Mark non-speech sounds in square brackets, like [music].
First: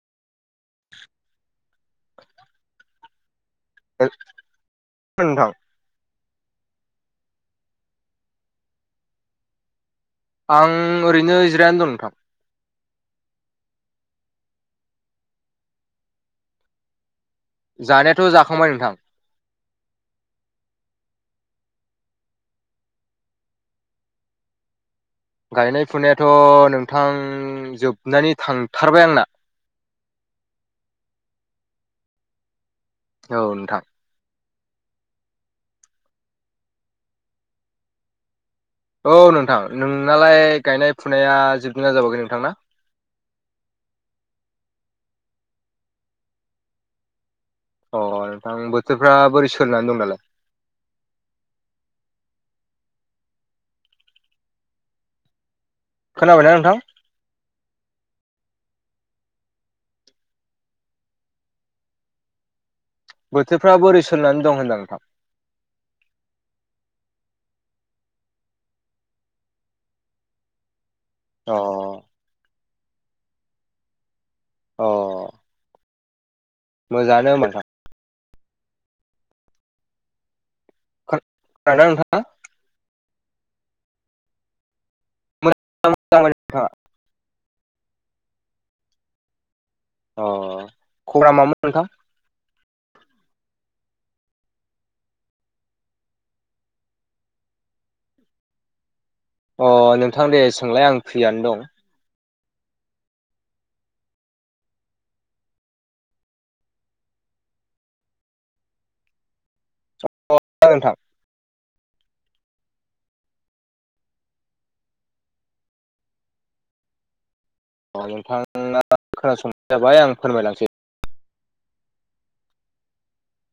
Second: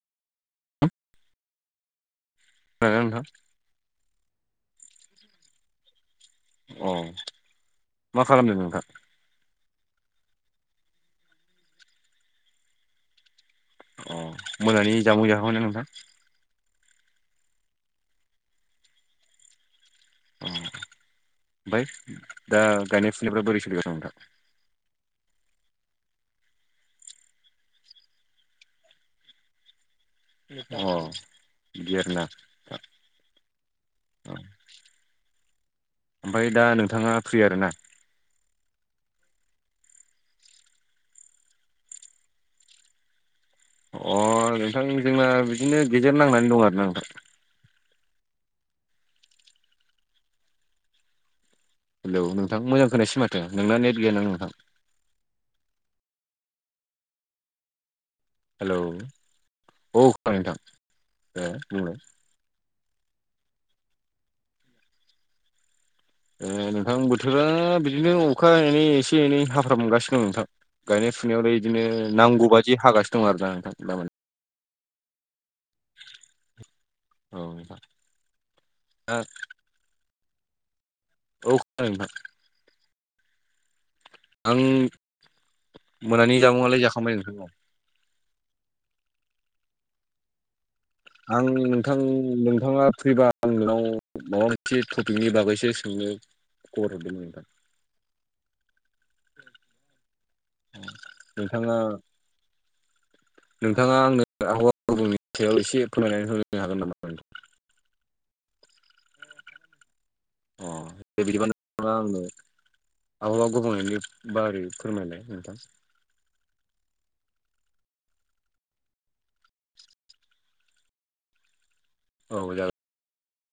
[inaudible] ओ नोंथां [unintelligible] नोंथां अ मा खालामदों नोंथां आं ओरैनो जिरायना दं नोंथां अह मोनानि जामुं जाखांबायना नोंथां? जानायाथ' जाखांबाय नोंथां। अह ओमफ्राय दा गायनाय फुनायफ्रा बोरै सोलिगासिनो नोंथां? गायनाय फुनायाथ' नोंथां जोबनानै थांथारबाय आंना। अह बेदि आरोना औ नोंथां औ ओमफ्राय दा नोंथाङा फ्रि आरोना औ नोंथां नोंनालाय गायनाय फुनाया जोबदोंना जोबाखै नोंथांना अह नोंथां जोंना बिदिनो गेजेर नांनानै दं आरोना नोंथां अह नोंथां बोथोरफ्रा बोरै सोलिनानै दं दालाय हेलौ नोंथां मोजां खोनायासै माथो नोंना नेट गैया नामा नोंथां? खोनाबायना नोंथां? हेलौ औ खोनादों नोंथां दे बुंलाय बोथोरफ्रा बोरै सोलिनानै दं होनदों नोंथां? एह नोंथां बोथोरा बिदिनो अखा एनै एसे एनै हाफ्राम गासिनो दं नोंथां। गायनाय फुनायावलाय अ बिदिनो नांगौ बादि हागासिनो दं आरो दा नोंथां दामानि अह औ नोंथां ओ खोन औ खोनादों नोंथां। आं मोजां जाबाय मोनानि नोंथाङा जामुं आलाय जाखांबाय नोंथां औ। अह आं नोंथां नों नोंथाङा फ्रिबा आं नोंनाव माबा मोनसे टपिकनि बागैसो सोंनो खबर हरदोंमोन नोंथां। अह नोंथां दे सो नोंथाङा नोंथाङा आंनो आबहावा गुबुंलेनि सायाव एसे फोरमायनानै होनो हागोन नामा नोंथां? अ दे बिदिबा नोंथाङा आंनो आबहावा गुबुंनायनि बारै फोरमायलाय नोंथां अह नोंथाङा खोनासंबानो जाबाय आं फोरमायलांनोसै औ जागोन